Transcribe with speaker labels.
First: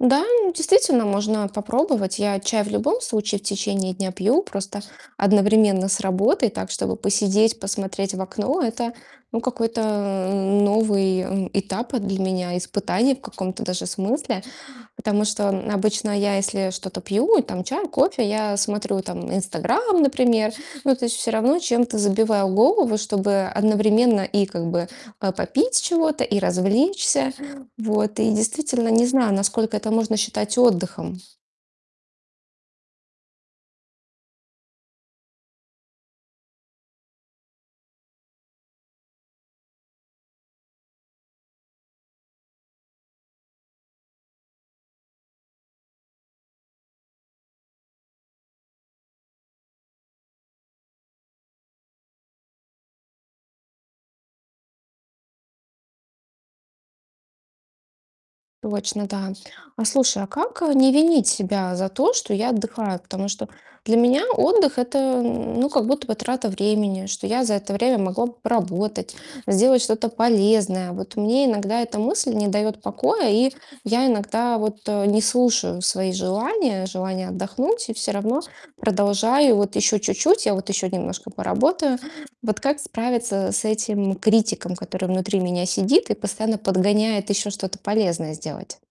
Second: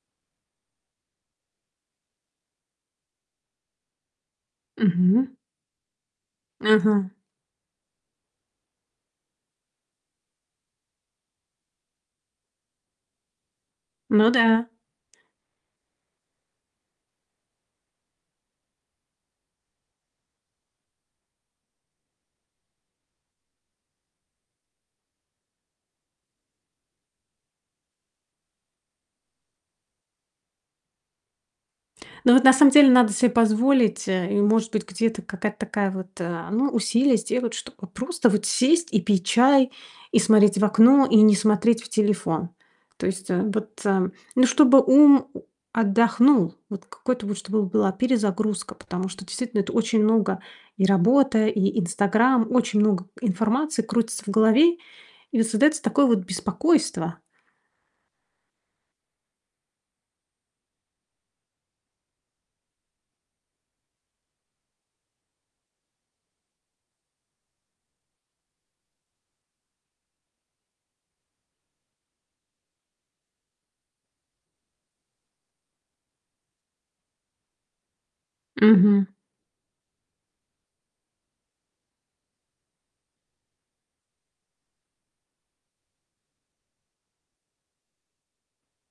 Speaker 1: Да, действительно, можно попробовать. Я чай в любом случае в течение дня пью, просто
Speaker 2: Мгм.
Speaker 1: одновременно с работой, так, чтобы
Speaker 2: Мгм.
Speaker 1: посидеть, посмотреть в окно. Это, ну какой-то новый этап для меня, испытание в каком-то даже
Speaker 2: Ну
Speaker 1: смысле.
Speaker 2: да.
Speaker 1: Потому что обычно я если что-то пью, и там чай, кофе, я смотрю там "Инстаграм", например, но то есть всё равно чем-то забиваю голову, чтобы одновременно и как бы, а, попить чего-то, и развлечься. Вот. И, действительно, не знаю, насколько это можно считать отдыхом.
Speaker 2: Ну, вот на самом деле надо себе позволить, э, и, может быть, где-то какая-то такая вот, э, ну, усилие сделать, чтобы просто вот сесть и пить чай, и смотреть в окно, и не смотреть в телефон. То есть, э, вот, э, ну, чтобы ум отдохнул. Вот, какой-то вот, чтобы была перезагрузка. Потому что действительно это очень много: и работа, и "Инстаграм", очень много информации крутится в голове. И создается такое вот беспокойство.
Speaker 1: Точно, да. А слушай, а как, э, не винить себя за то, что я отдыхаю? Потому что для меня отдых это, ну, как будто бы трата времени, что я за это время могла б поработать, сделать что-то полезное. Вот мне иногда эта мысль не дает покоя, и я иногда, вот, э, не слушаю свои желания, желания отдохнуть и всё равно
Speaker 2: Мгм.
Speaker 1: продолжаю вот еще чуть-чуть, а вот еще немножко поработаю. Вот как справиться с этим критиком, который внутри меня сидит и постоянно подгоняет еще что-то полезное сделать?